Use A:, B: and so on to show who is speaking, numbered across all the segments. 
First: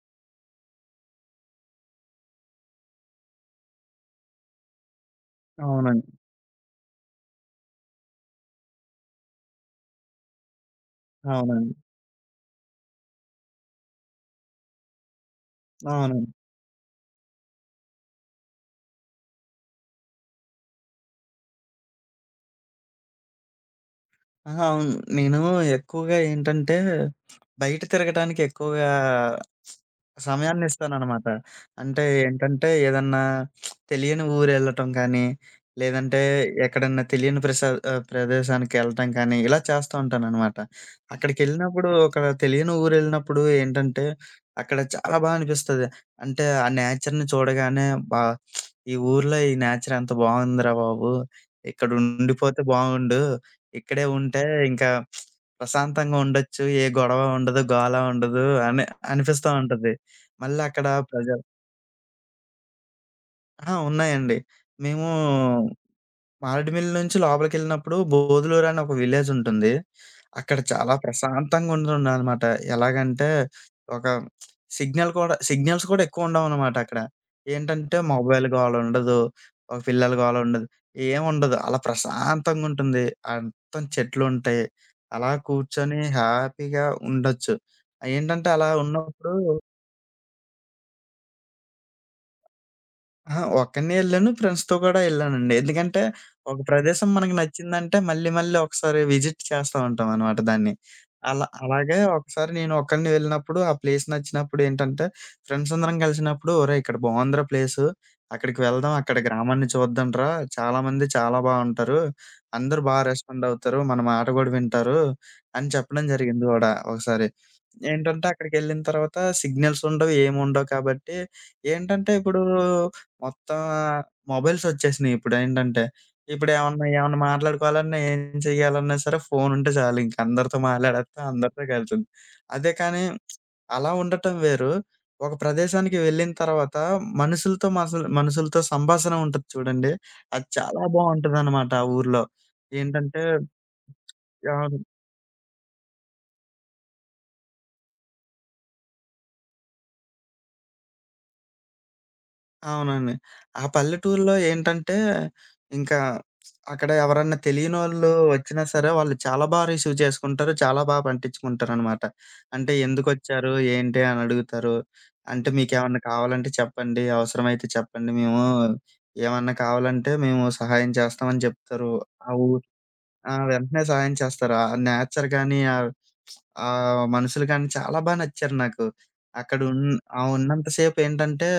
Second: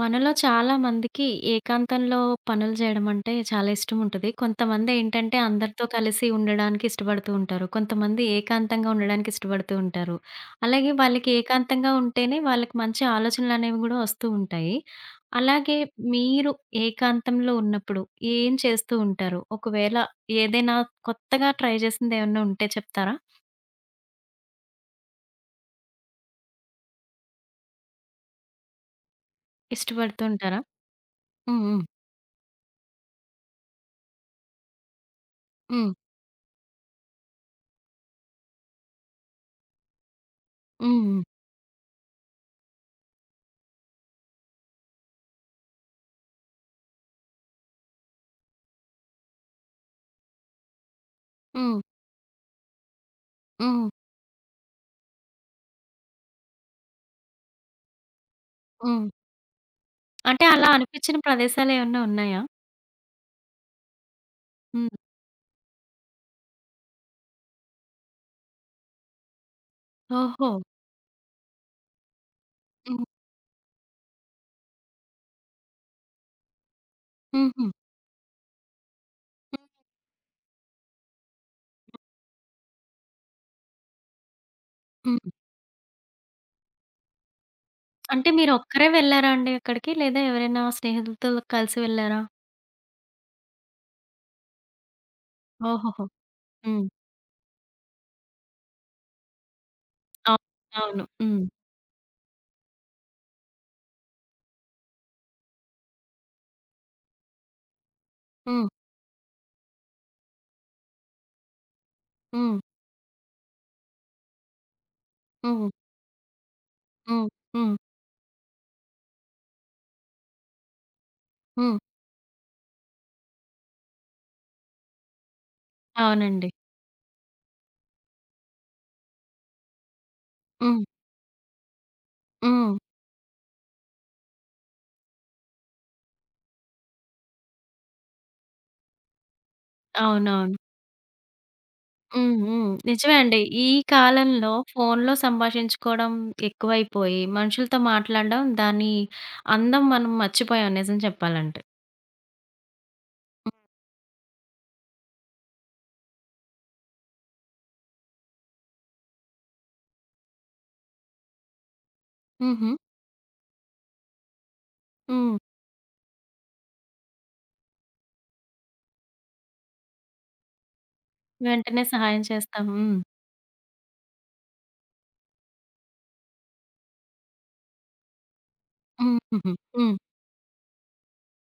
A: మనలో చాలా మందికి ఏకాంతంలో పనులు జేయడం అంటే చాలా ఇష్టం ఉంటది. కొంతమంది ఏంటంటే అందరితో
B: అవునండి.
A: కలిసి ఉండడానికి ఇష్టపడుతూ ఉంటారు. కొంతమంది ఏకాంతంగా ఉండడానికి ఇష్టపడుతూ ఉంటారు. అలాగే వాళ్ళకి
B: అవునండి.
A: ఏకాంతంగా ఉంటేనే వాళ్ళకి మంచి ఆలోచనలనేవి గూడా వస్తూ ఉంటాయి. అలాగే
B: అవునండి.
A: మీరు ఏకాంతంలో ఉన్నప్పుడు ఏం చేస్తూ ఉంటారు? ఒకవేళ ఏదైనా కొత్తగా ట్రై చేసిందేమన్నా ఉంటే చెప్తారా?
B: అహా! అవును. నేను ఎక్కువగా ఏంటంటే, బయట తిరగటానికి ఎక్కువగా
A: ఇష్టపడుతూ ఉంటారా?
B: సమయాన్నిస్తాననమాట.
A: హ్మ్. హ్మ్.
B: అంటే ఏంటంటే, ఏదన్నా తెలియని ఊరెళ్ళటం కానీ,
A: హ్మ్.
B: లేదంటే ఎక్కడన్నా ప్రదేశానికెళ్ళటం కానీ, ఇలా చేస్తూ ఉంటాననమాట.
A: హ్మ్.
B: అక్కడికెళ్ళినప్పుడు, ఒక తెలియని ఊరెళ్ళినప్పుడు ఏంటంటే, అక్కడ చాలా బా అనిపిస్తది. అంటే, ఆ నేచర్‌ని చూడగానే, అబ్బా! ఈ ఊర్లో ఈ నేచర్ ఎంత బావుందిరా బాబు!
A: హ్మ్.
B: ఇక్కడుండిపోతే బావుండు.
A: హ్మ్. హ్మ్.
B: ఇక్కడే ఉంటే ఇంకా ప్రశాంతంగా ఉండొచ్చు. ఏ గొడవ ఉండదు, గోల ఉండదు అని
A: హ్మ్.
B: అనిపిస్తా ఉంటది.
A: అంటే
B: మళ్ళీ
A: అలా
B: అక్కడ
A: అనిపించిన
B: ప్రజలు
A: ప్రదేశాలేమన్నా ఉన్నాయా?
B: ఆ! ఉన్నాయండి.
A: హ్మ్.
B: మేము మారేడుమిల్లి నుంచి లోపలికెళ్ళినప్పుడు బోధులూరు అని ఒక విలేజ్ ఉంటుంది.
A: ఓహో!
B: అక్కడ చాలా ప్రశాంతంగా ఉంటుందనమాట.
A: హ్మ్.
B: ఎలాగంటే ఒక సిగ్నల్ కూడా సిగ్నల్స్ కూడా ఎక్కువ ఉండవనమాట అక్కడ.
A: హుహు.
B: ఏంటంటే మొబైల్ గోల ఉండదు.
A: హ్మ్.
B: ఒక పిల్లల గోల ఉండదు. ఏముండదు. అలా ప్రశాంతంగా ఉంటుంది. మొత్తం చెట్లుంటాయి.
A: హ్మ్.
B: అలా కూర్చొని హ్యాపీగా ఉండొచ్చు.
A: అంటే
B: ఏంటంటే అలా
A: మీరొక్కరే వెళ్లారా
B: ఉన్నప్పుడు
A: అండి అక్కడికి? లేదా ఎవరైనా స్నేహితులతో కలిసి వెళ్లారా?
B: అహా! ఒక్కడినే యెళ్ళాను. ఫ్రెండ్స్‌తో కూడా యెళ్ళానండి. ఎందుకంటే,
A: ఓహోహో!
B: ఒక
A: హ్మ్.
B: ప్రదేశం మనకు నచ్చిందంటే మళ్ళీ మళ్ళీ ఒకసారి విజిట్ చేస్తా ఉంటామనమాట
A: అవును.
B: దాన్ని.
A: అవును. హ్మ్.
B: అలాగే ఒకసారి నేను ఒక్కడినే వెళ్ళినప్పుడు, ఆ ప్లేస్ నచ్చినప్పుడు ఏంటంటే, ఫ్రెండ్స్ అందరం కలిసినప్పుడు "ఒరేయ్! ఇక్కడ బావుందిరా ప్లేసు. అక్కడికి
A: హ్మ్.
B: వెళ్దాం. అక్కడ గ్రామాన్ని చూద్దాంరా. చాలా మంది చాలా బావుంటారు.
A: హ్మ్.
B: అందరూ బా రెస్పాండ్ అవుతారు. మన మాట గూడా వింటారు" అని
A: హ్మ్.
B: చెప్పడం జరిగింది గూడా ఒకసారి.
A: హ్మ్. హ్మ్.
B: ఏంటంటే, అక్కడికెళ్ళిన తర్వాత సిగ్నల్స్ ఉండవు, ఏముండవు కాబట్టి
A: హ్మ్.
B: ఏంటంటే ఇప్పుడు మొత్తం మొబైల్సొచ్చేసినియి. ఇప్పుడేంటంటే,
A: అవునండి.
B: ఇప్పుడేమన్నా ఏమన్నా ఏమన్నా మాట్లాడుకోవాలన్నా, ఏం చేయాలన్నా సరే ఫోనుంటే చాలు ఇంక అందరితో
A: హ్మ్.
B: మాట్లాడేత్తాం, అందరితో కలుతుంది. అదే
A: హ్మ్.
B: కానీ అలా ఉండటం వేరు. ఒక ప్రదేశానికి వెళ్ళిన తర్వాత మనుషులతో సంభాషణ ఉంటది చూడండి, అది
A: అవునవును.
B: చాలా బావుంటదనమాట ఆ ఊర్లో.
A: హ్మ్. హ్మ్. నిజమే
B: ఏంటంటే
A: అండి. ఈ కాలంలో
B: అవును.
A: ఫోనులో సంభాషించుకోవడం ఎక్కువైపోయి, మనుషులతో మాట్లాడడం దాని అందం మనం మర్చిపోయాం నిజం చెప్పాలంటే.
B: అవునండి. ఆ పల్లెటూరులో ఏంటంటే, ఇంకా అక్కడ ఎవరన్నా తెలియనోళ్ళు వచ్చినా సరే, వాళ్ళు చాలా బా రిసీవ్ చేసుకుంటారు. చాలా బా పట్టించుకుంటారనమాట.
A: హుహు.
B: అంటే ఎందుకొచ్చారు? ఏంటి? అని అడుగుతారు.
A: హ్మ్.
B: అంటే మీకేమన్నా కావాలంటే చెప్పండి. అవసరమైతే చెప్పండి. మేము ఏమన్నా కావాలంటే మేము సహాయం చేస్తామని
A: వెంటనే
B: చెప్తారు.
A: సహాయం
B: ఆ ఊ
A: చేస్తాం. హ్మ్.
B: ఆ! వెంటనే సహాయం చేస్తారు. ఆ నేచర్ గాని, ఆ మనుషులు గాని చాలా బా నచ్చారు నాకు.
A: హుహుహు.
B: అక్కడ ఉన్
A: హ్మ్.
B: ఆ ఉన్నంత సేపేంటంటే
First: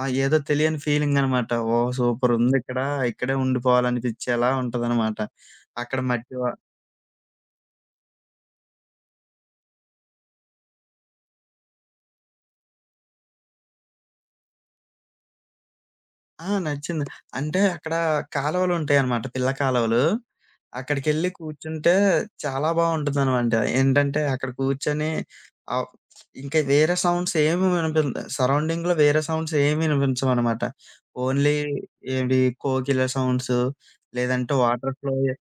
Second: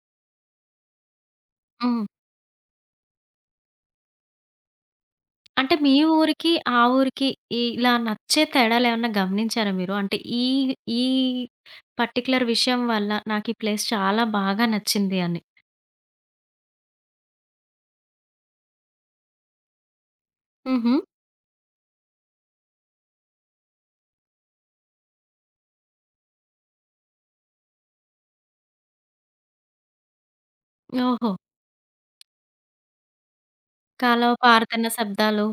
B: ఏదో తెలియని ఫీలింగనమాట. ఓహ్!
A: హ్మ్.
B: సూపరుందిక్కడ. ఇక్కడే ఉండిపోవాలనిపిచ్చేలా ఉంటదనమాట.
A: అంటే మీ
B: అక్కడ మట్టి వ
A: ఊరికి, ఆ ఊరికి ఈ ఇలా నచ్చే తేడాలేమన్నా గమనించారా మీరు? అంటే ఈ, ఈ పర్టిక్యులర్ విషయం వల్ల నాకు ఈ ప్లేస్ చాలా బాగా నచ్చింది అని.
B: ఆ! నచ్చింది. అంటే అక్కడ కాలువలుంటాయనమాట. పిల్ల కాలువలు.
A: హుహు.
B: అక్కడికెళ్ళి కూర్చుంటే చాలా బావుంటుందనమాట. ఏంటంటే అక్కడ కూర్చొని ఆహ్, ఇంక వేరే సౌండ్స్ ఏమి వినిపించ సరౌండింగ్‌లో వేరే సౌండ్స్ ఏమి వినిపించవనమాట.
A: ఓహో!
B: ఓన్లీ ఏంటి కోకిల సౌండ్స్
A: కాలవ
B: లేదంటే
A: పారుతున్న
B: వాటర్ ఫ్లో
A: శబ్దాలు.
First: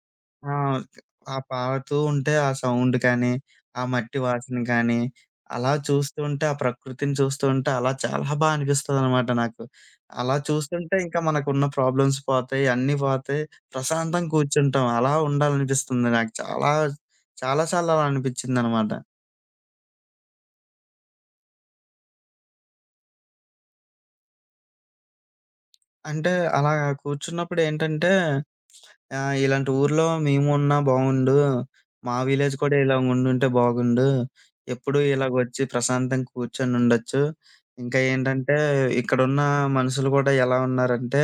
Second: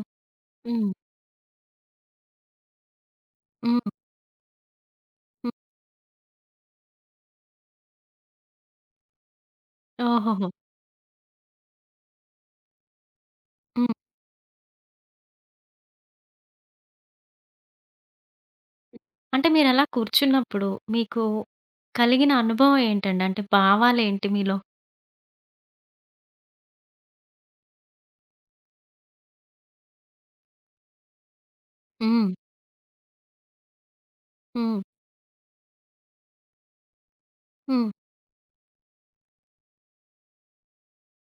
B: ఆ!
A: హ్మ్.
B: ఆ పారుతూ ఉంటే ఆ సౌండ్ కానీ,
A: హ్మ్.
B: ఆ మట్టి వాసన కానీ,
A: హ్మ్.
B: అలా చూస్తూ ఉంటే, ఆ ప్రకృతిని చూస్తూ ఉంటే అలా చాలా బా అనిపిస్తదనమాట నాకు. అలా
A: ఓహోహో!
B: చూస్తుంటే ఇంకా మనకున్న ప్రాబ్లమ్స్ పోతాయి, అన్నీ పోతాయి.
A: హ్మ్.
B: ప్రశాంతంగా కూర్చుంటాం. అలా ఉండాలనిపిస్తుంది నాకు. చాలా చాలా సార్లు అలా అనిపిచ్చిందనమాట.
A: అంటే మీరలా కూర్చున్నప్పుడు మీకు కలిగిన అనుభవం ఏంటండి? అంటే భావాలేంటి మీలో?
B: అంటే అలా కూర్చున్నప్పుడేంటంటే, ఇలాంటి ఊర్లో మేమున్నా బావుండు. మా
A: హ్మ్.
B: విలేజ్ కూడా ఇలాగుండుంటే బాగుండు.
A: హ్మ్.
B: ఎప్పుడూ ఇలాగొచ్చి ప్రశాంతంగా కూర్చొనుండొచ్చు.
A: హ్మ్.
B: ఇంకా ఏంటంటే, ఇక్కడున్న మనుషులు కూడా ఎలా ఉన్నారంటే,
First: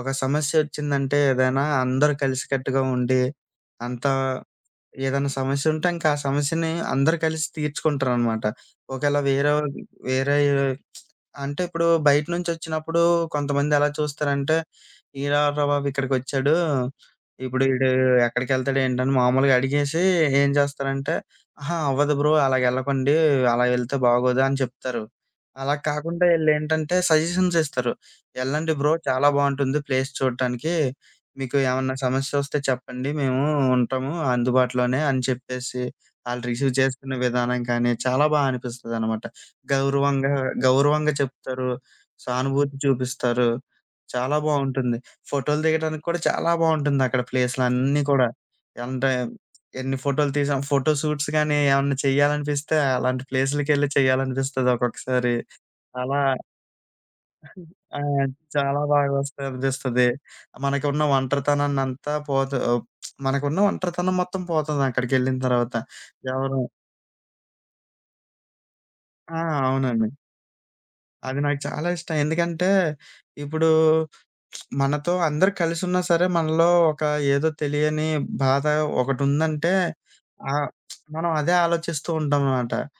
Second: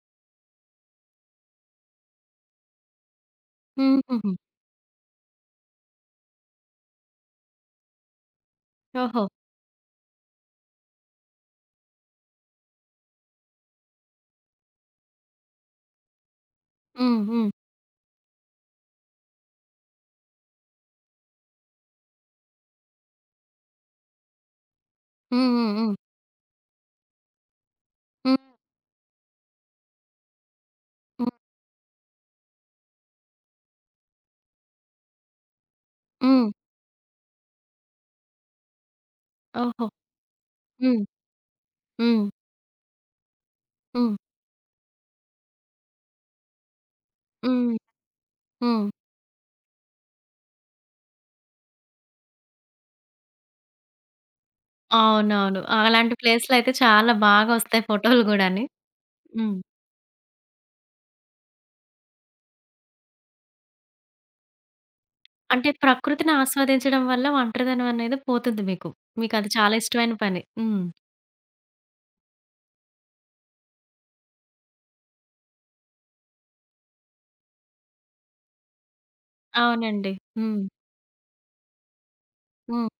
B: ఒక సమస్యొచ్చిందంటే ఏదైనా అందరూ కలిసికట్టుగా ఉండి, అంతా
A: హుహుహు.
B: ఏదైనా సమస్యుంటే ఇంకా ఆ సమస్యని అందరూ కలిసి తీర్చుకుంటారనమాట. ఒకేళ
A: ఓహో!
B: వేరే వాళ్ళు వేరే అంటే ఇప్పుడు బయట నుంచొచ్చినప్పుడు కొంతమంది ఎలా చూస్తారంటే, "ఈడెవర్రా బాబు ఇక్కడికొచ్చాడు.
A: హ్మ్. హ్మ్.
B: ఇప్పుడు ఈడు ఎక్కడికెళ్తాడు ఏంటి" అని మామూలుగా అడిగేసి ఏం చేస్తారంటే, "అహా! అవ్వదు బ్రో అలాగెళ్ళకండి. అలా వెళ్తే బాగోదు" అని చెప్తారు.
A: హ్మ్. హ్మ్.
B: అలా
A: హ్మ్.
B: కాకుండా ఈళ్ళేంటంటే సజెషన్స్ ఇస్తారు.
A: హ్మ్.
B: "ఎళ్ళండి బ్రో చాలా బావుంటుంది ప్లేస్ చూడటానికి"
A: హ్మ్.
B: మీకు ఏమన్నా సమస్యొస్తే చెప్పండి. మేము ఉంటాము అందుబాటులోనే అని చెప్పేసి, ఆళ్ళు
A: హ్మ్.
B: రిసీవ్ చేసుకునే విధానం కానీ, చాలా బా అనిపిస్తదనమాట.
A: ఓహో!
B: గౌరవంగా
A: హ్మ్.
B: గౌరవంగా చెప్తారు.
A: హ్మ్.
B: సానుభూతి చూపిస్తారు.
A: హ్మ్.
B: చాలా బావుంటుంది. ఫోటోలు దిగడానికి కూడా చాలా బావుంటుందక్కడ
A: హ్మ్.
B: ప్లేసులన్నీ కూడా.
A: హ్మ్.
B: అంటే, ఎన్ని ఫోటోలు తీసాం ఫోటో షూట్స్ గానీ, ఏమన్నా చెయ్యాలనిపిస్తే అలాంటి ప్లేసులకెళ్ళి చేయాలనిపిస్తది ఒక్కొక్కసారి.
A: అవునవును. అలాంటి
B: అలా
A: ప్లేస్‌లయితే చాలా బాగా ఒస్తాయి
B: ఆ!
A: ఫోటోలు గూడాని.
B: చాలా బాగా వస్తాయి
A: హ్మ్.
B: అనిపిస్తది. మనకున్న ఒంటరితనాన్నంతా పోత ఆహ్, మనకున్న ఒంటరితనం మొత్తం పోతుంది అక్కడికెళ్ళిన
A: అంటే
B: తర్వాత.
A: ప్రకృతిని
B: ఎవరు
A: ఆస్వాదించడం వల్ల ఒంటరిదనం అనేది పోతుంది మీకు.
B: ఆ!
A: మీకది చాలా
B: అవునండి.
A: ఇష్టమైన పని. హ్మ్.
B: అది నాకు చాలా ఇష్టం. ఎందుకంటే ఇప్పుడు మనతో అందరూ కలిసున్నా సరే మనలో ఒక ఏదో తెలియని బాధ ఒకటుందంటే
A: అవునండి. హ్మ్.
B: ఆహ్, మనం అదే ఆలోచిస్తూ ఉంటామనమాట.
A: హ్మ్.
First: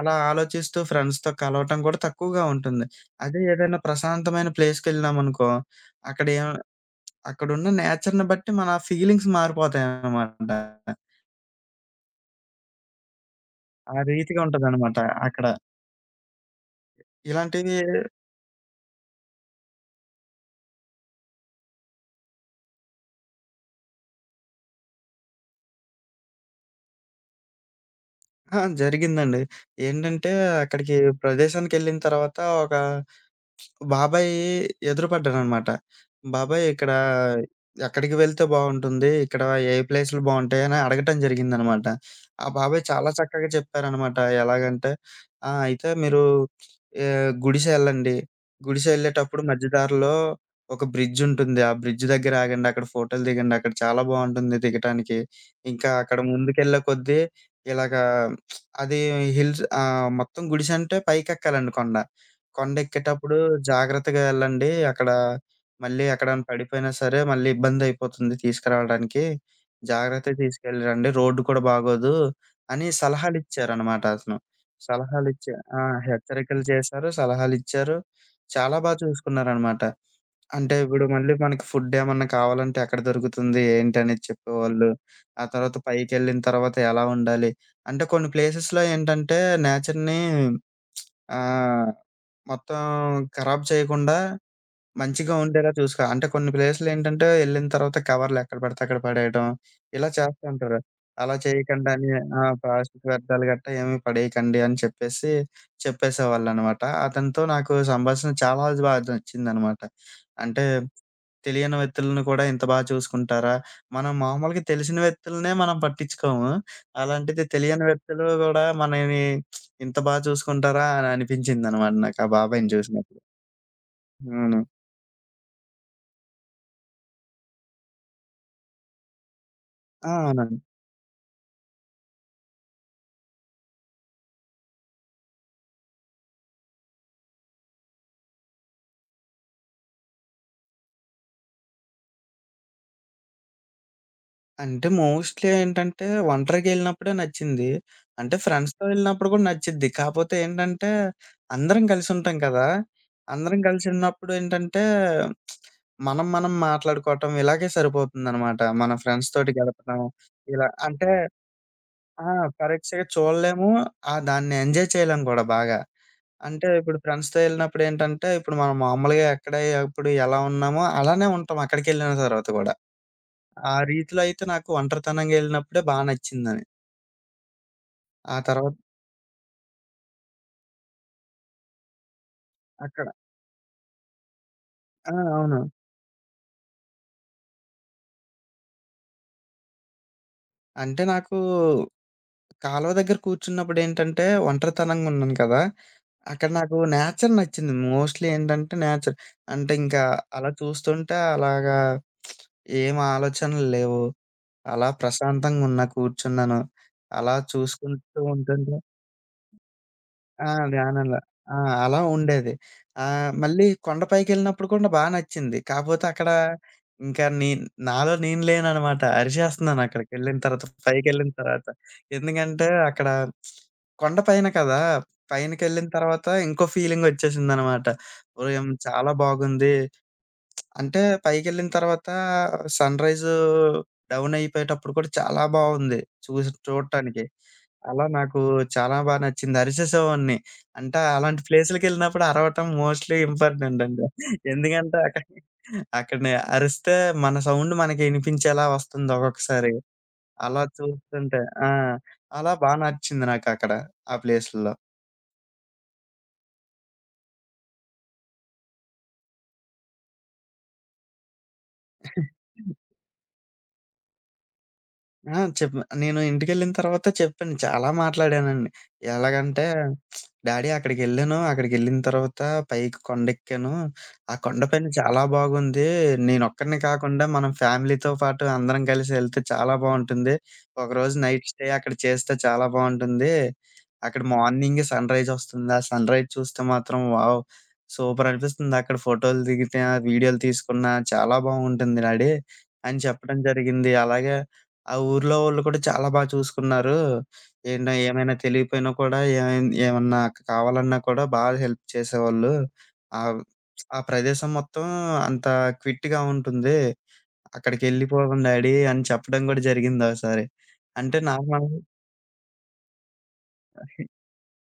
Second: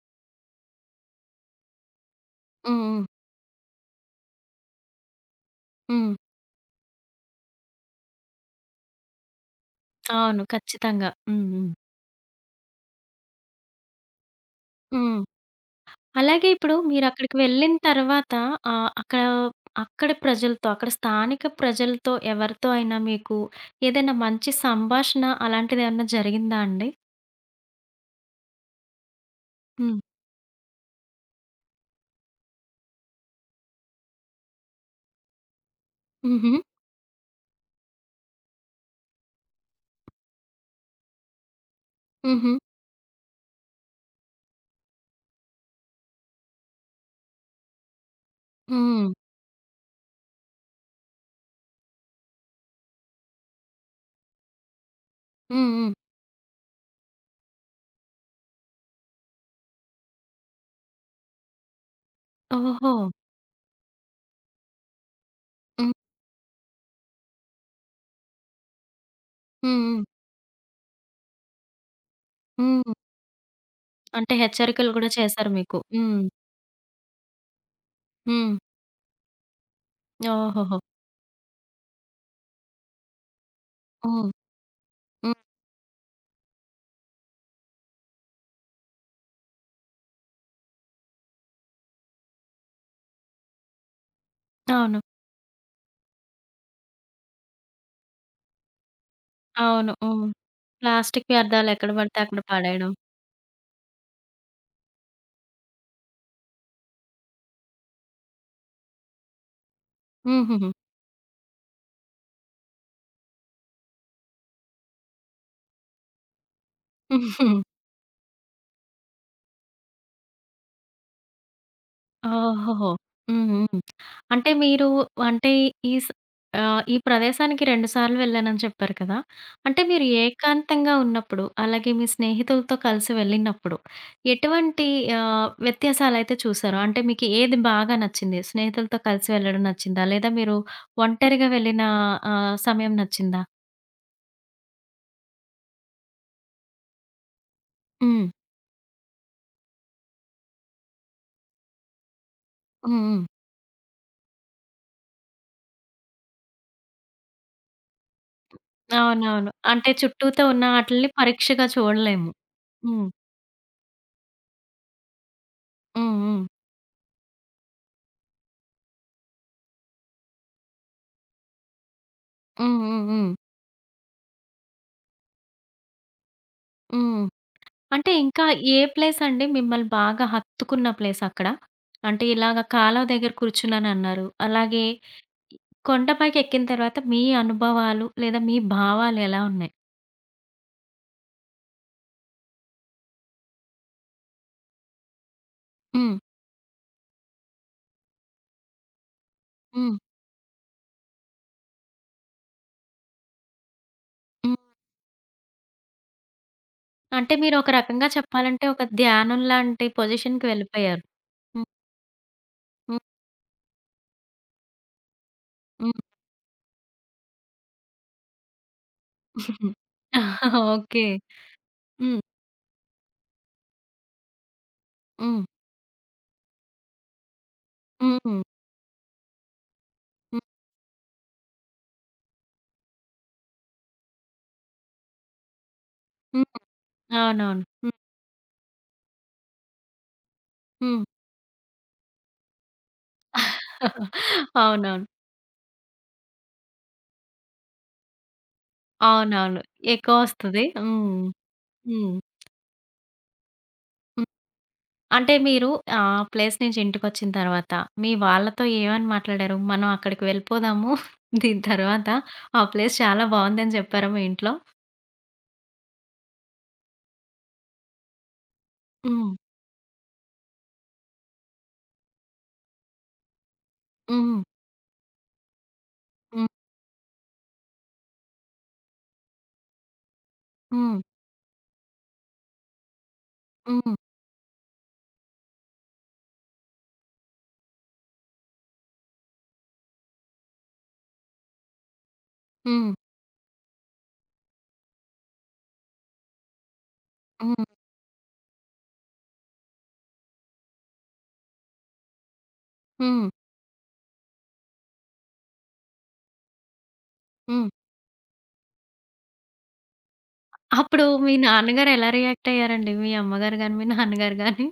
B: అలా ఆలోచిస్తూ ఫ్రెండ్స్‌తో కలవటం కూడా తక్కువగా
A: హ్మ్.
B: ఉంటుంది.
A: హ్మ్.
B: అదే ఏదైనా ప్రశాంతమైన ప్లేస్‌కెళ్ళినామనుకో
A: హ్మ్.
B: అక్కడ అక్కడున్న నేచర్‌ని బట్టి మన ఫీలింగ్స్
A: అవును.
B: మారిపోతాయనమాట.
A: ఖచ్చితంగా. హ్మ్. హ్మ్.
B: ఆ రీతిగా ఉంటదనమాట
A: హ్మ్.
B: అక్కడ.
A: అలాగే ఇప్పుడు మీరక్కడికి వెళ్ళిన
B: ఇలాంటివి
A: తర్వాత అక్కడ అక్కడి ప్రజలతో, అక్కడ స్థానిక ప్రజలతో ఎవరితో అయినా మీకు ఏదైనా మంచి సంభాషణ అలాంటిదేమన్నా జరిగిందా అండి?
B: ఆ! జరిగిందండి.
A: హ్మ్.
B: ఏంటంటే అక్కడికి ప్రదేశానికెళ్ళిన తర్వాత ఒక బాబాయ్ ఎదురుపడ్డాడనమాట.
A: హుహు.
B: బాబాయ్ ఇక్కడ ఎక్కడికి వెళ్తే బావుంటుంది? ఇక్కడ ఏ ప్లేసులు బావుంటాయి? అని అడగటం జరిగిందనమాట. ఆ
A: హుహు.
B: బాబాయ్ చాలా చక్కగా చెప్పారనమాట. ఎలాగంటే ఆ! అయితే మీరు గుడిస ఎళ్ళండి. గుడిస
A: హ్మ్.
B: ఎళ్ళేటప్పుడు మధ్య దారిలో ఒక బ్రిడ్జ్ ఉంటుంది. ఆ బ్రిడ్జ్ దగ్గర ఆగండి. అక్కడ ఫోటోలు దిగండి. అక్కడ చాలా బావుంటుంది దిగటానికి.
A: హ్మ్.
B: ఇంకా
A: హ్మ్.
B: అక్కడ ముందుకెళ్ళే కొద్దీ ఇలాగా అది హిల్స్ మొత్తం గుడిసంటే పైకెక్కాలండి కొండ.
A: ఓహో!
B: కొండెక్కేటప్పుడు జాగ్రత్తగా వెళ్ళండి. అక్కడ
A: హ్మ్.
B: మళ్ళీ ఎక్కడైనా పడిపోయినా సరే మళ్ళీ ఇబ్బందయిపోతుంది తీసుకురావడానికి.
A: హ్మ్. హ్మ్.
B: జాగ్రత్తగా తీసుకెళ్ళిరండి. రోడ్డు కూడా బాగోదు అని
A: హ్మ్.
B: సలహాలిచ్చారనమాట
A: అంటే
B: అతను.
A: హెచ్చరికలు గూడా చేశారు
B: సలహాలిచ్చా
A: మీకు.
B: ఆ!
A: హ్మ్.
B: హెచ్చరికలు చేశారు. సలహాలిచ్చారు.
A: హ్మ్.
B: చాలా బా చూసుకున్నారనమాట. అంటే
A: ఓహోహో!
B: ఇప్పుడు మళ్ళీ మనకి ఫుడ్డేమన్నా కావాలంటే ఎక్కడ దొరుకుతుంది, ఏంటనేది
A: హ్మ్.
B: చెప్పేవాళ్ళు.
A: హ్మ్.
B: ఆ తర్వాత పైకెళ్ళిన తర్వాత ఎలా ఉండాలి. అంటే కొన్ని ప్లేసెస్‌లో ఏంటంటే నేచర్‌ని ఆహ్ మొత్తం ఖరాబ్ చేయకుండా
A: అవును.
B: మంచిగా ఉండేలా చూసుకో. అంటే కొన్ని ప్లేసులేంటంటే ఎళ్ళిన తర్వాత కవర్లు ఎక్కడ పడితే అక్కడ పడేయడం
A: అవును.
B: ఇలా
A: హ్మ్.
B: చేస్తూ ఉంటారు.
A: ప్లాస్టిక్
B: అలా
A: వ్యర్థాలు
B: చేయకండి
A: ఎక్కడ
B: అని
A: పడితే అక్కడ
B: ఆ!
A: పడేయడం.
B: ప్లాస్టిక్ వ్యర్థాలు గట్టా ఏమి పడేయకండి అని చెప్పేసేవాళ్ళనమాట. అతనితో నాకు సంభాషణ చాలా బా నచ్చిందనమాట. అంటే
A: హుహుహు.
B: తెలియని వ్యక్తులను కూడా ఇంత బా చూసుకుంటారా? మనం మామూలుగా తెలిసిన వ్యక్తులనే మనం పట్టించుకోము. అలాంటిది తెలియని వ్యక్తులు గూడా మనల్ని ఇంత బా చూసుకుంటారా అని అనిపించిందనమాట నాకు ఆ బాబాయిని
A: ఓహోహో!
B: చూసినప్పుడు.
A: హ్మ్. హ్మ్. అంటే
B: అవును.
A: మీరు అంటే ఈ స్ ఈ ప్రదేశానికి 2 సార్లు వెళ్ళానని చెప్పారు కదా! అంటే మీరు
B: ఆ! అవునండి.
A: ఏకాంతంగా ఉన్నప్పుడు, అలాగే మీ స్నేహితులతో కలిసి వెళ్ళినప్పుడు, ఎటువంటి వ్యత్యాసాలైతే చూసారు? అంటే మీకు ఏది బాగా నచ్చింది? స్నేహితులతో కలిసి వెళ్ళడం నచ్చిందా? లేదా మీరు ఒంటరిగా వెళ్ళిన సమయం నచ్చిందా?
B: అంటే మోస్ట్‌లీ ఏంటంటే ఒంటరిగెళ్ళినప్పుడే నచ్చింది.
A: హ్మ్.
B: అంటే ఫ్రెండ్స్‌తో వెళ్ళినప్పుడు కూడా నచ్చిద్ది. కాపోతే ఏంటంటే అందరం కలిసుంటాం కదా!
A: హ్మ్. హ్మ్.
B: అందరం కలిసి ఉన్నప్పుడు ఏంటంటే మనం మనం మాట్లాడుకోవటం ఇలాగే సరిపోతుందనమాట. మన ఫ్రెండ్స్
A: అవునవును.
B: తోటి
A: అంటే
B: గడపడం
A: చుట్టూతో ఉన్న
B: ఇలా
A: ఆటిల్ని
B: అంటే
A: పరీక్షగా
B: ఆ!
A: చూడలేము.
B: కరెక్ట్‌గా
A: హ్మ్.
B: చూడలేము. ఆ! దాన్ని ఎంజాయ్ చేయలేం కూడా బాగా.
A: హ్మ్. హ్మ్.
B: అంటే ఇప్పుడు ఫ్రెండ్స్‌తో వెళ్ళినప్పుడు ఏంటంటే ఇప్పుడు మనం మామూలుగా ఎప్పుడు ఎలా ఉన్నామో అలానే ఉంటాం అక్కడికెళ్ళిన తర్వాత కూడా.
A: హ్మ్. హ్మ్. హ్మ్.
B: ఆ రీతిలో అయితే నాకు ఒంటరితనంగా ఎళ్ళినప్పుడే బా నచ్చిందని.
A: హ్మ్. అంటే
B: ఆ
A: ఇంకా
B: తర్వాత
A: ఏ ప్లేసండి మిమ్మల్ని బాగా హత్తుకున్న ప్లేసక్కడ? అంటే ఇలాగ కాలవ
B: అక్కడ
A: దగ్గర కూర్చున్నానన్నారు. అలాగే
B: ఆ! అవును.
A: కొండపైకి ఎక్కిన తర్వాత మీ అనుభవాలు లేదా మీ భావాలు ఎలా ఉన్నాయి?
B: అంటే నాకు కాలువ దగ్గర కూర్చున్నప్పుడేంటంటే ఒంటరితనంగా ఉన్నాను కదా!
A: హ్మ్.
B: అక్కడ నాకు నేచర్ నచ్చింది. మోస్ట్‌లీ ఏంటంటే నేచర్. అంటే
A: హ్మ్.
B: ఇంకా అలా చూస్తుంటే ఏం ఆలోచనలు లేవు.
A: హ్మ్.
B: అలా ప్రశాంతంగున్నా కూర్చున్నాను.
A: అంటే
B: అలా
A: మీరు ఒక రకంగా
B: చూసుకుంటూ
A: చెప్పాలంటే
B: ఉంటుంటే
A: ఒక ధ్యానం లాంటి పొజిషన్‌కి
B: ఆ!
A: వెళ్ళిపోయారు.
B: ధ్యానంలో. ఆ!
A: హ్మ్.
B: అలా ఉండేది.
A: హ్మ్.
B: మళ్ళీ కొండ పైకెళ్ళినప్పుడు కూడా బా నచ్చింది.
A: హ్మ్.
B: కాపోతే అక్కడ ఇంకా నే నాలో నేను లేననమాట. అరిచేస్తున్నాను అక్కడికెళ్ళిన తర్వాత,
A: ఓకే.
B: పైకెళ్ళిన తర్వాత.
A: హ్మ్.
B: ఎందుకంటే అక్కడ కొండ పైన కదా!
A: హ్మ్.
B: పైనకెళ్ళిన తర్వాత ఇంకో ఫీలింగొచ్చేసిందనమాట.
A: హ్మ్.
B: ఉదయం చాలా బాగుంది.
A: హ్మ్.
B: అంటే పైకెళ్ళిన తర్వాత సన్‌రైజు డౌన్ అయిపోయేటప్పుడు కూడా చాలా బావుంది.
A: హ్మ్.
B: చూడటానికి.
A: అవునవును. హ్మ్.
B: అలా నాకు చాలా బా నచ్చింది. అరిచేసేవాడిని. అంటే
A: హ్మ్.
B: అలాంటి ప్లేసులకెళ్ళినప్పుడు అరవటం మోస్ట్‌లీ ఇంపార్టెంట్ అండి. ఎందుకంటే
A: అవునవును.
B: అక్కడనే అరిస్తే మన సౌండ్ మనకి ఇనిపించేలా వస్తుంది
A: అవునవును.
B: ఒక్కొక్కసారి. అలా
A: ఎక్కువొస్తది. హ్మ్. హ్మ్.
B: చూస్తుంటే ఆ!
A: హ్మ్.
B: అలా బా నచ్చింది నాకక్కడ ఆ ప్లేసుల్లో.
A: అంటే మీరు ఆ ప్లేస్ నుంచి ఇంటికొచ్చిన తర్వాత, మీ వాళ్ళతో ఏమని మాట్లాడారు? మనం అక్కడికి వెళ్ళిపోదాము. దీని తర్వాత ఆ ప్లేస్ చాలా బావుందని చెప్పారా మీ ఇంట్లో?
B: ఆ! చెప్పా. నేను ఇంటికెళ్ళిన తర్వాత చెప్పాను. చాలా మాట్లాడానండి.
A: హ్మ్.
B: ఎలాగంటే, "డాడీ అక్కడికెళ్ళాను. అక్కడికెళ్ళిన తర్వాత పైకి కొండెక్కాను. ఆ
A: హ్మ్.
B: కొండపైన చాలా బాగుంది.
A: హ్మ్.
B: నేనొక్కడిని కాకుండా మనం ఫ్యామిలీతో పాటు అందరం కలిసి ఎళ్తే చాలా బావుంటుంది.
A: హ్మ్.
B: ఒకరోజు నైట్ స్టే అక్కడ చేస్తే చాలా బావుంటుంది.
A: హ్మ్.
B: అక్కడ మార్నింగే సన్‌రైజొస్తుంది. ఆ సన్‌రైజ్ చూస్తే మాత్రం వావ్! సూపర్ అనిపిస్తుంది. అక్కడ ఫోటోలు దిగితే, వీడియోలు తీసుకున్నా చాలా బావుంటుంది డాడీ"
A: హ్మ్.
B: అని చెప్పడం జరిగింది. అలాగే ఆ ఊర్లో వాళ్ళు కూడా చాలా బా చూసుకున్నారు.
A: హ్మ్.
B: ఏంటో ఏమైనా తెలియపోయినా కూడా ఏమన్నా కావాలన్నా కూడా బా హెల్ప్ చేసేవాళ్ళు.
A: హ్మ్.
B: ఆహ్, ఆ ప్రదేశం మొత్తం అంత క్విట్‌గా ఉంటుంది.
A: హ్మ్.
B: అక్కడికెళ్ళిపోదాం డాడీ అని చెప్పడం కూడా జరిగింది ఒకసారి.
A: అప్పుడు
B: అంటే
A: మీ
B: నాకు మనసు
A: నాన్నగారు ఎలా రియాక్ట్ అయ్యారండి? మీ అమ్మగారు గాని, మీ నాన్నగారు గాని?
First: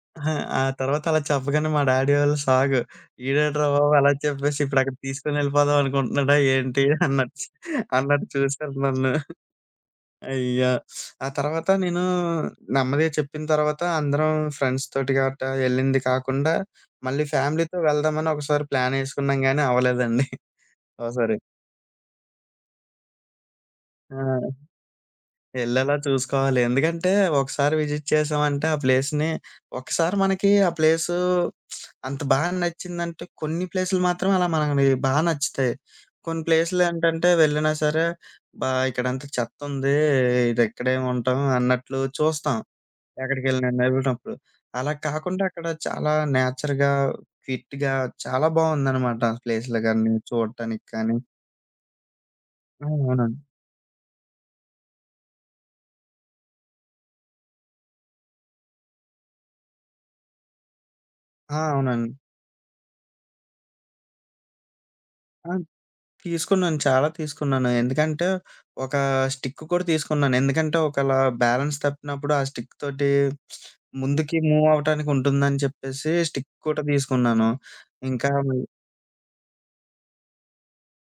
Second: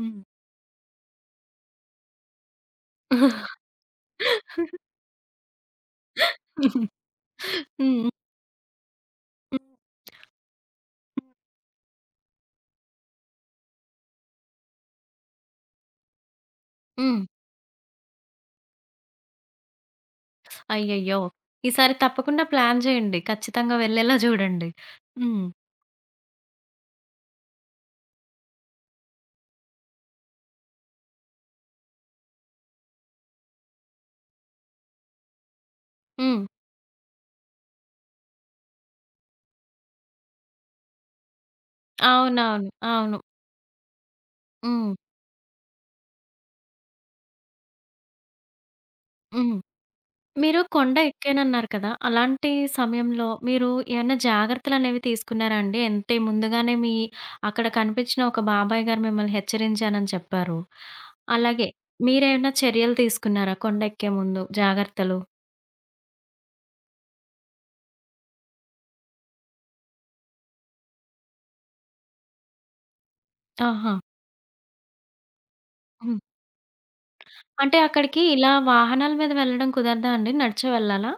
A: హ్మ్.
B: అహా! ఆ తర్వాత అలా చెప్పగానే మా డాడీ వాళ్ళు షాకు. ఈడేంట్రా బాబు అలా చెప్పేసి ఇప్పుడు అక్కడికి తీసుకొని వెళ్ళిపోదాం అనుకుంటున్నాడా ఏంటి అన్నట్టు
A: హ్మ్.
B: అన్నట్టు చూసారు నన్ను.
A: హ్మ్.
B: అయ్యో! ఆ తర్వాత నేను నెమ్మదిగా చెప్పిన తర్వాత అందరం ఫ్రెండ్స్ తోటి గట్టా ఎళ్ళింది కాకుండా,
A: హ్మ్.
B: మళ్ళీ ఫ్యామిలీతో వెళ్దామని ఒకసారి ప్లానేసుకున్నాం గానీ అవ్వలేదండి.
A: అయ్యయ్యో!
B: ఓసారి.
A: ఈసారి తప్పకుండా ప్లాన్ చేయండి. ఖచ్చితంగా వెళ్ళేలా
B: ఆ!
A: చూడండి. హ్మ్.
B: ఎళ్ళేలా చూసుకోవాలి. ఎందుకంటే ఒకసారి విజిట్ చేసామంటే ఆ ప్లేస్‌ని ఒకసారి మనకి ఆ ప్లేసు అంత బా నచ్చిందంటే కొన్ని ప్లేసులు మాత్రం అలా మనకి బా నచ్చుతాయి. కొన్ని
A: హ్మ్.
B: ప్లేసులు ఏంటంటే వెళ్ళినా సరే, "అబ్బా! ఇక్కడంతా చెత్తుంది. ఇదెక్కడేమి ఉంటాం" అన్నట్లు చూస్తాం.
A: అవునవును. అవును.
B: ఎక్కడికెళ్ళినా నడిపినప్పుడు.
A: హ్మ్.
B: అలా కాకుండా అక్కడ చాలా నేచర్‌గా, క్విట్‌గా చాలా బావుందనమాట
A: హ్మ్.
B: ప్లేస్‌లు గాని,
A: మీరు
B: చూడటానికి
A: కొండ
B: కానీ.
A: ఎక్కానన్నారు కదా! అలాంటి
B: ఆ!
A: సమయంలో
B: అవునండి.
A: మీరు ఏమన్నా జాగ్రత్తలనేవి తీసుకున్నారా అండి? అంటే ముందుగానే మీ అక్కడ కనిపించిన ఒక బాబాయ్ గారు మిమ్మల్ని హెచ్చరించానని చెప్పారు.
B: ఆ!
A: అలాగే
B: అవునండి.
A: మీరేమన్నా చర్యలు తీసుకున్నారా కొండ ఎక్కే ముందు జాగ్రత్తలు?
B: ఆ! తీసుకున్నాను. చాలా తీసుకున్నాను. ఎందుకంటే, ఒక స్టిక్ కూడా తీసుకున్నాను. ఎందుకంటే, ఒకలా బ్యాలెన్స్ తప్పినప్పుడు ఆ స్టిక్ తోటి
A: ఆహా!
B: ముందుకి మూవ్ అవ్వటానికి ఉంటుందని చెప్పేసి
A: హ్మ్.
B: స్టిక్ కూడా తీసుకున్నాను.
A: అంటే అక్కడికి
B: ఇంకా
A: ఇలా వాహనాల మీద వెళ్ళడం కుదరదా అండి? నడిచే వెళ్ళాలా?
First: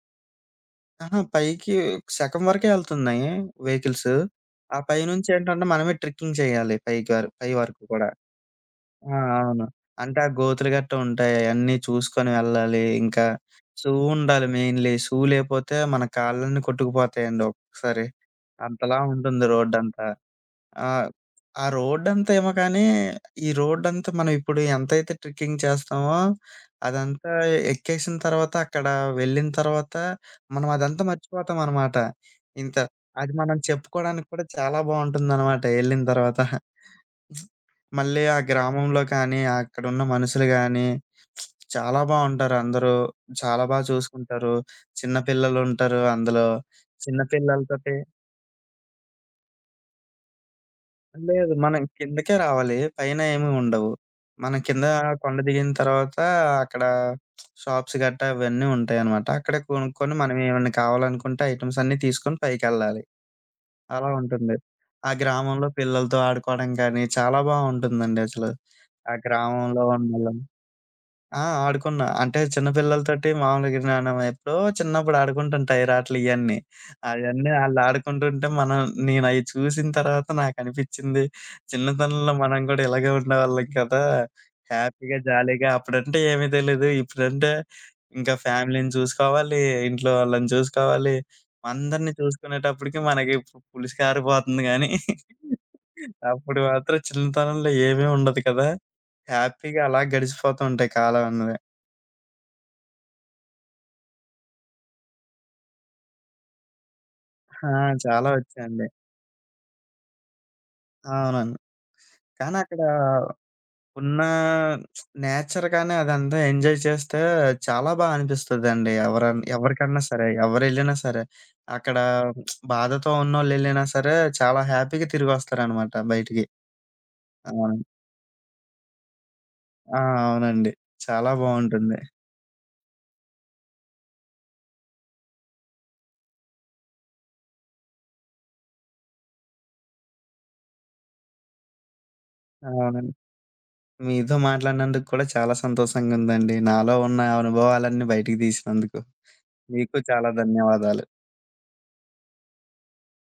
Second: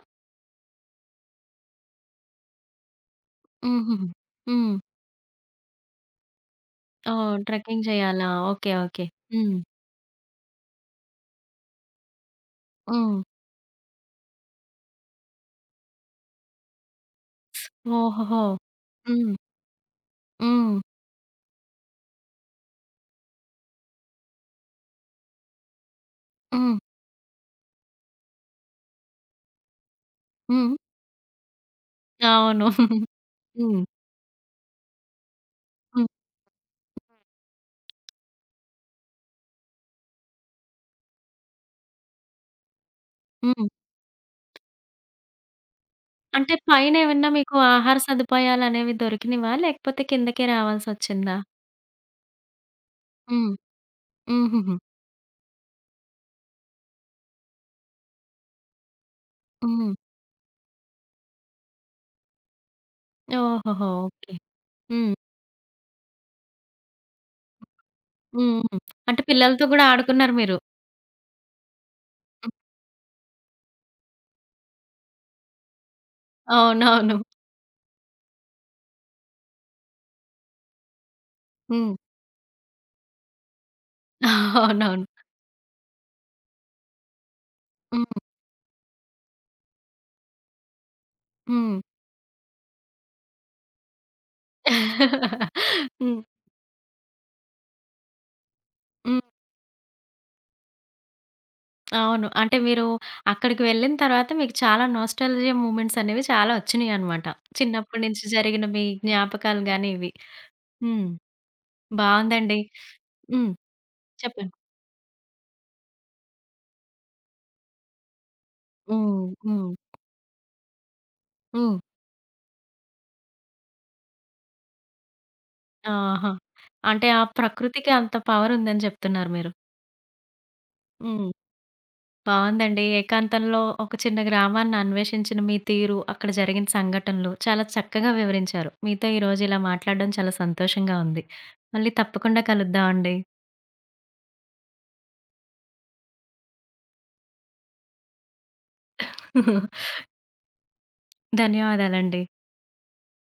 B: అహా! పైకి సగం వరకే ఎళ్తున్నాయి
A: హుహు.
B: వెహికల్స్.
A: హ్మ్.
B: ఆ పైనుంచి ఏంటంటే మనమే ట్రెక్కింగ్ చేయాలి పైకి
A: ఓహ్!
B: పై వరకు
A: ట్రెక్కింగ్
B: కూడా.
A: చేయాలా? ఓకే. ఓకే.
B: ఆ!
A: హ్మ్.
B: అవును. అంటే ఆ గోతులు గట్టా ఉంటాయి. అయన్నీ చూసుకొని వెళ్ళాలి.
A: హ్మ్.
B: ఇంకా షూ ఉండాలి మెయిన్‌లీ. షూ లేపోతే మన కాళ్ళన్నీ కొట్టుకుపోతాయండి ఒక్కొక్కసారి.
A: ఓహోహో!
B: అంతలా
A: హ్మ్.
B: ఉంటుంది రోడ్డంతా.
A: హ్మ్.
B: ఆ! ఆ రోడ్డంతా ఏమో కానీ, ఈ రోడ్డంతా మనం ఇప్పుడు ఎంతైతే ట్రెక్కింగ్ చేస్తామో,
A: హ్మ్.
B: అదంతా ఎక్కేసిన తర్వాత, అక్కడ వెళ్ళిన తర్వాత, మనం
A: హ్మ్.
B: అదంతా మర్చిపోతామనమాట.
A: అవును.
B: ఇంత అది మనం
A: హ్మ్.
B: చెప్పుకోవడానికి కూడా చాలా బావుంటుందనమాట ఎళ్ళిన
A: హ్మ్.
B: తర్వాత. మళ్ళీ ఆ గ్రామంలో కానీ, అక్కడున్న మనుషులు గానీ, చాలా బావుంటారు అందరూ. చాలా
A: హ్మ్.
B: బా చూసుకుంటారు. చిన్న పిల్లలుంటారు అందులో.
A: అంటే
B: చిన్న
A: పైనేమన్నా మీకు
B: పిల్లలతోటి
A: ఆహార సదుపాయాలనేవి దొరికినవా? లేకపోతే కిందకే రావాల్సొచ్చిందా?
B: లేదు. మనం కిందకే రావాలి. పైన ఏమి
A: హ్మ్.
B: ఉండవు. మనం
A: హుహుహు.
B: కింద కొండ దిగిన తర్వాత అక్కడ షాప్స్ గట్టా అవన్నీ ఉంటాయనమాట. అక్కడే
A: హ్మ్.
B: కొనుక్కొని మనం ఏమన్నా కావాలనుకుంటే ఐటెమ్స్ అన్నీ తీసుకొని పైకెళ్ళాలి.
A: ఓహోహో!
B: అలా
A: ఓకే.
B: ఉంటుంది. ఆ
A: హ్మ్.
B: గ్రామంలో పిల్లలతో ఆడుకోవడం కానీ చాలా బావుంటుందండి
A: హ్మ్.
B: అసలు.
A: హ్మ్.
B: ఆ
A: అంటే పిల్లలతో
B: గ్రామంలో
A: గూడా ఆడుకున్నారు
B: ఉన్నోళ్ళం
A: మీరు.
B: ఆ! ఆడుకున్నా. అంటే
A: హ్మ్.
B: చిన్న పిల్లలతోటి మామూలుగా నేను ఎప్పుడో చిన్నప్పుడు ఆడుకుంటాను టైర్ ఆటలు ఇయన్నీ.
A: అవునవును.
B: అయన్నీ ఆళ్ళాడుకుంటుంటే నేనయి చూసిన తర్వాత నాకనిపిచ్చింది,
A: హ్మ్.
B: చిన్నతనంలో మనం కూడా ఇలాగే ఉండేవాళ్ళం కదా!
A: అవునవును.
B: హ్యాపీగా, జాలీగా అప్పుడంటే ఏమీ తెలీదు. ఇప్పుడంటే
A: హ్మ్.
B: ఇంకా ఫ్యామిలీని చూసుకోవాలి, ఇంట్లో వాళ్ళని చూసుకోవాలి,
A: హ్మ్.
B: అందరిని చూసుకునేటప్పటికి మనకి పులుసు కారిపోతుంది గానీ
A: హ్మ్.
B: అప్పుడు మాత్రం చిన్నతనంలో ఏమీ ఉండదు కదా!
A: హ్మ్.
B: హ్యాపీగా అలా గడిచిపోతూ ఉంటాయి కాలం అన్నవి.
A: అవును. అంటే మీరు అక్కడికి వెళ్ళిన తర్వాత మీకు చాలా నోస్టాల్జియా మూమెంట్స్ అనేవి చాలా వచ్చినియనమాట.
B: ఆ!
A: చిన్నప్పటి నుంచి
B: చాలా
A: జరిగిన మీ
B: వచ్చాయండి.
A: జ్ఞాపకాలు గాని ఇవి. హ్మ్.
B: అవునండి. కానీ
A: బావుందండి.
B: అక్కడ
A: హ్మ్.
B: ఉన్న
A: చెప్పండి.
B: నేచర్ గాని అదంతా ఎంజాయ్ చేస్తే చాలా బా అనిపిస్తదండి.
A: హ్మ్. హ్మ్.
B: ఎవరికన్నా సరే, ఎవరెళ్ళినా సరే.
A: హ్మ్.
B: అక్కడ బాధతో ఉన్నోళ్ళెళ్ళినా సరే చాలా హ్యాపీగా తిరిగొస్తారనమాట
A: ఆహా!
B: బయటికి.
A: అంటే ఆ
B: అవును.
A: ప్రకృతికి అంత పవర్ ఉందని చెప్తున్నారు మీరు.
B: ఆ! అవునండి.
A: హ్మ్.
B: చాలా బావుంటుంది.
A: బావుందండి. ఏకాంతంలో ఒక చిన్న గ్రామాన్ని అన్వేషించిన మీ తీరు, అక్కడ జరిగిన సంఘటనలు చాలా చక్కగా వివరించారు. మీతో ఈరోజు ఇలా మాట్లాడడం చాలా సంతోషంగా ఉంది. మళ్ళీ తప్పకుండా
B: అవునండి.
A: కలుద్దామండి.
B: మీతో మాట్లాడినందుకు కూడా చాలా సంతోషంగుందండి. నాలో ఉన్న అనుభవాలన్నీ బయటికి తీసినందుకు. మీకు చాలా ధన్యవాదాలు.
A: ధన్యవాదాలండి.